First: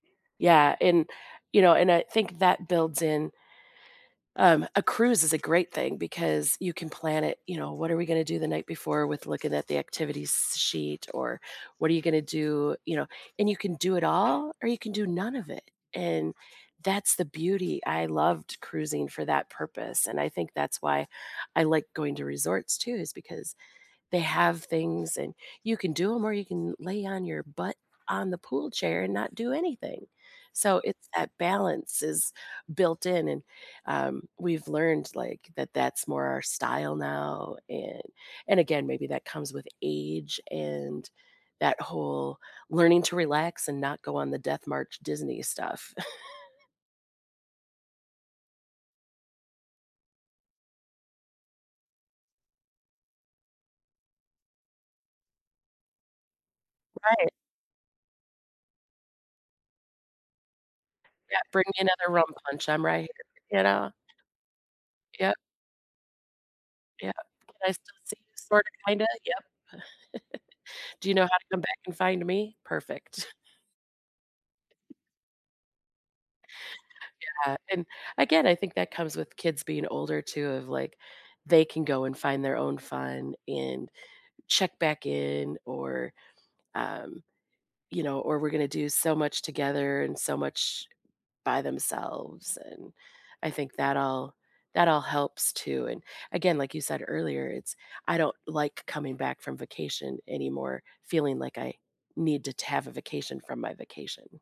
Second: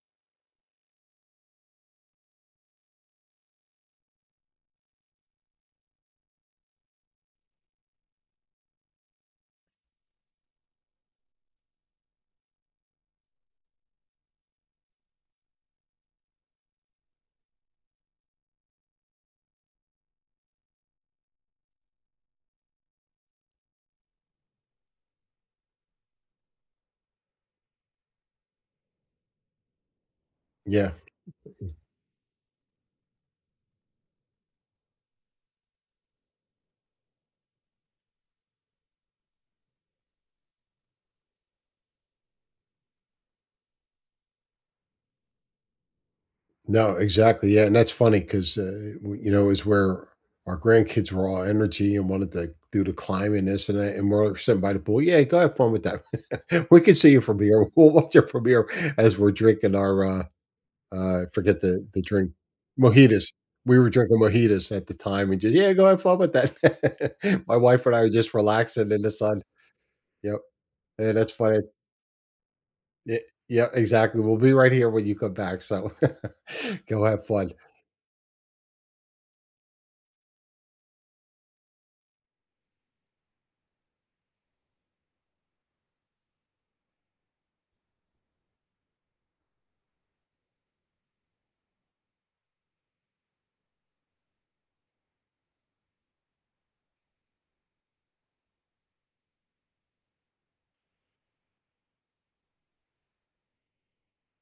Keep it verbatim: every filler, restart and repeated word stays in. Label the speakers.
Speaker 1: Yeah, and, you know, and I think that builds in Um, a cruise is a great thing because you can plan it, you know, what are we gonna do the night before with looking at the activities sheet, or what are you gonna do, you know and you can do it all, or you can do none of it, and that's the beauty. I loved cruising for that purpose, and I think that's why I like going to resorts, too, is because they have things, and you can do 'em, or you can lay on your butt on the pool chair and not do anything, so,
Speaker 2: Yeah,
Speaker 1: it's that
Speaker 2: mm.
Speaker 1: balance is built in and, um, we've learned, like, that that's more our style now, and and again, maybe that comes with age, and that whole learning to relax and not go on the death march Disney stuff.
Speaker 2: No, exactly, yeah, and that's funny 'cause, uh, we you know, is where our grandkids were all energy and wanted, like, do the climbin this and that, and we're all sitting by the pool, "Yeah, go have fun with that." "We can see you
Speaker 1: Right.
Speaker 2: from here, we'll watch you from here as we're drinking our, uh uh,
Speaker 1: "Yeah,
Speaker 2: forget
Speaker 1: bring me
Speaker 2: the the
Speaker 1: another rum
Speaker 2: drink,
Speaker 1: punch, I'm right
Speaker 2: mojitas.
Speaker 1: here," you
Speaker 2: We were
Speaker 1: know.
Speaker 2: drinking mojitas at the time
Speaker 1: Yep.
Speaker 2: and ju "Yeah, go have fun with that."
Speaker 1: Yep. "Can
Speaker 2: My
Speaker 1: I
Speaker 2: wife
Speaker 1: still
Speaker 2: and I were
Speaker 1: see you
Speaker 2: just
Speaker 1: sorta,
Speaker 2: relaxing in
Speaker 1: kinda,
Speaker 2: the
Speaker 1: yep."
Speaker 2: sun, yep,
Speaker 1: "Do
Speaker 2: hey,
Speaker 1: you know
Speaker 2: that's
Speaker 1: how to
Speaker 2: funny
Speaker 1: come back and find me? Perfect."
Speaker 2: Eh yeah, exactly. "We'll be right here when you come back, so, go have fun."
Speaker 1: Yeah, and, again, I think that comes with kids being older, too, of, like, they can go and find their own fun and check back in, or, um, you know, or we're gonna do so much together, and so much by themselves and, I think that all that all helps, too, and, again, like you said earlier, it's I don't like coming back from vacation anymore feeling, like, I need to to have a vacation from my vacation.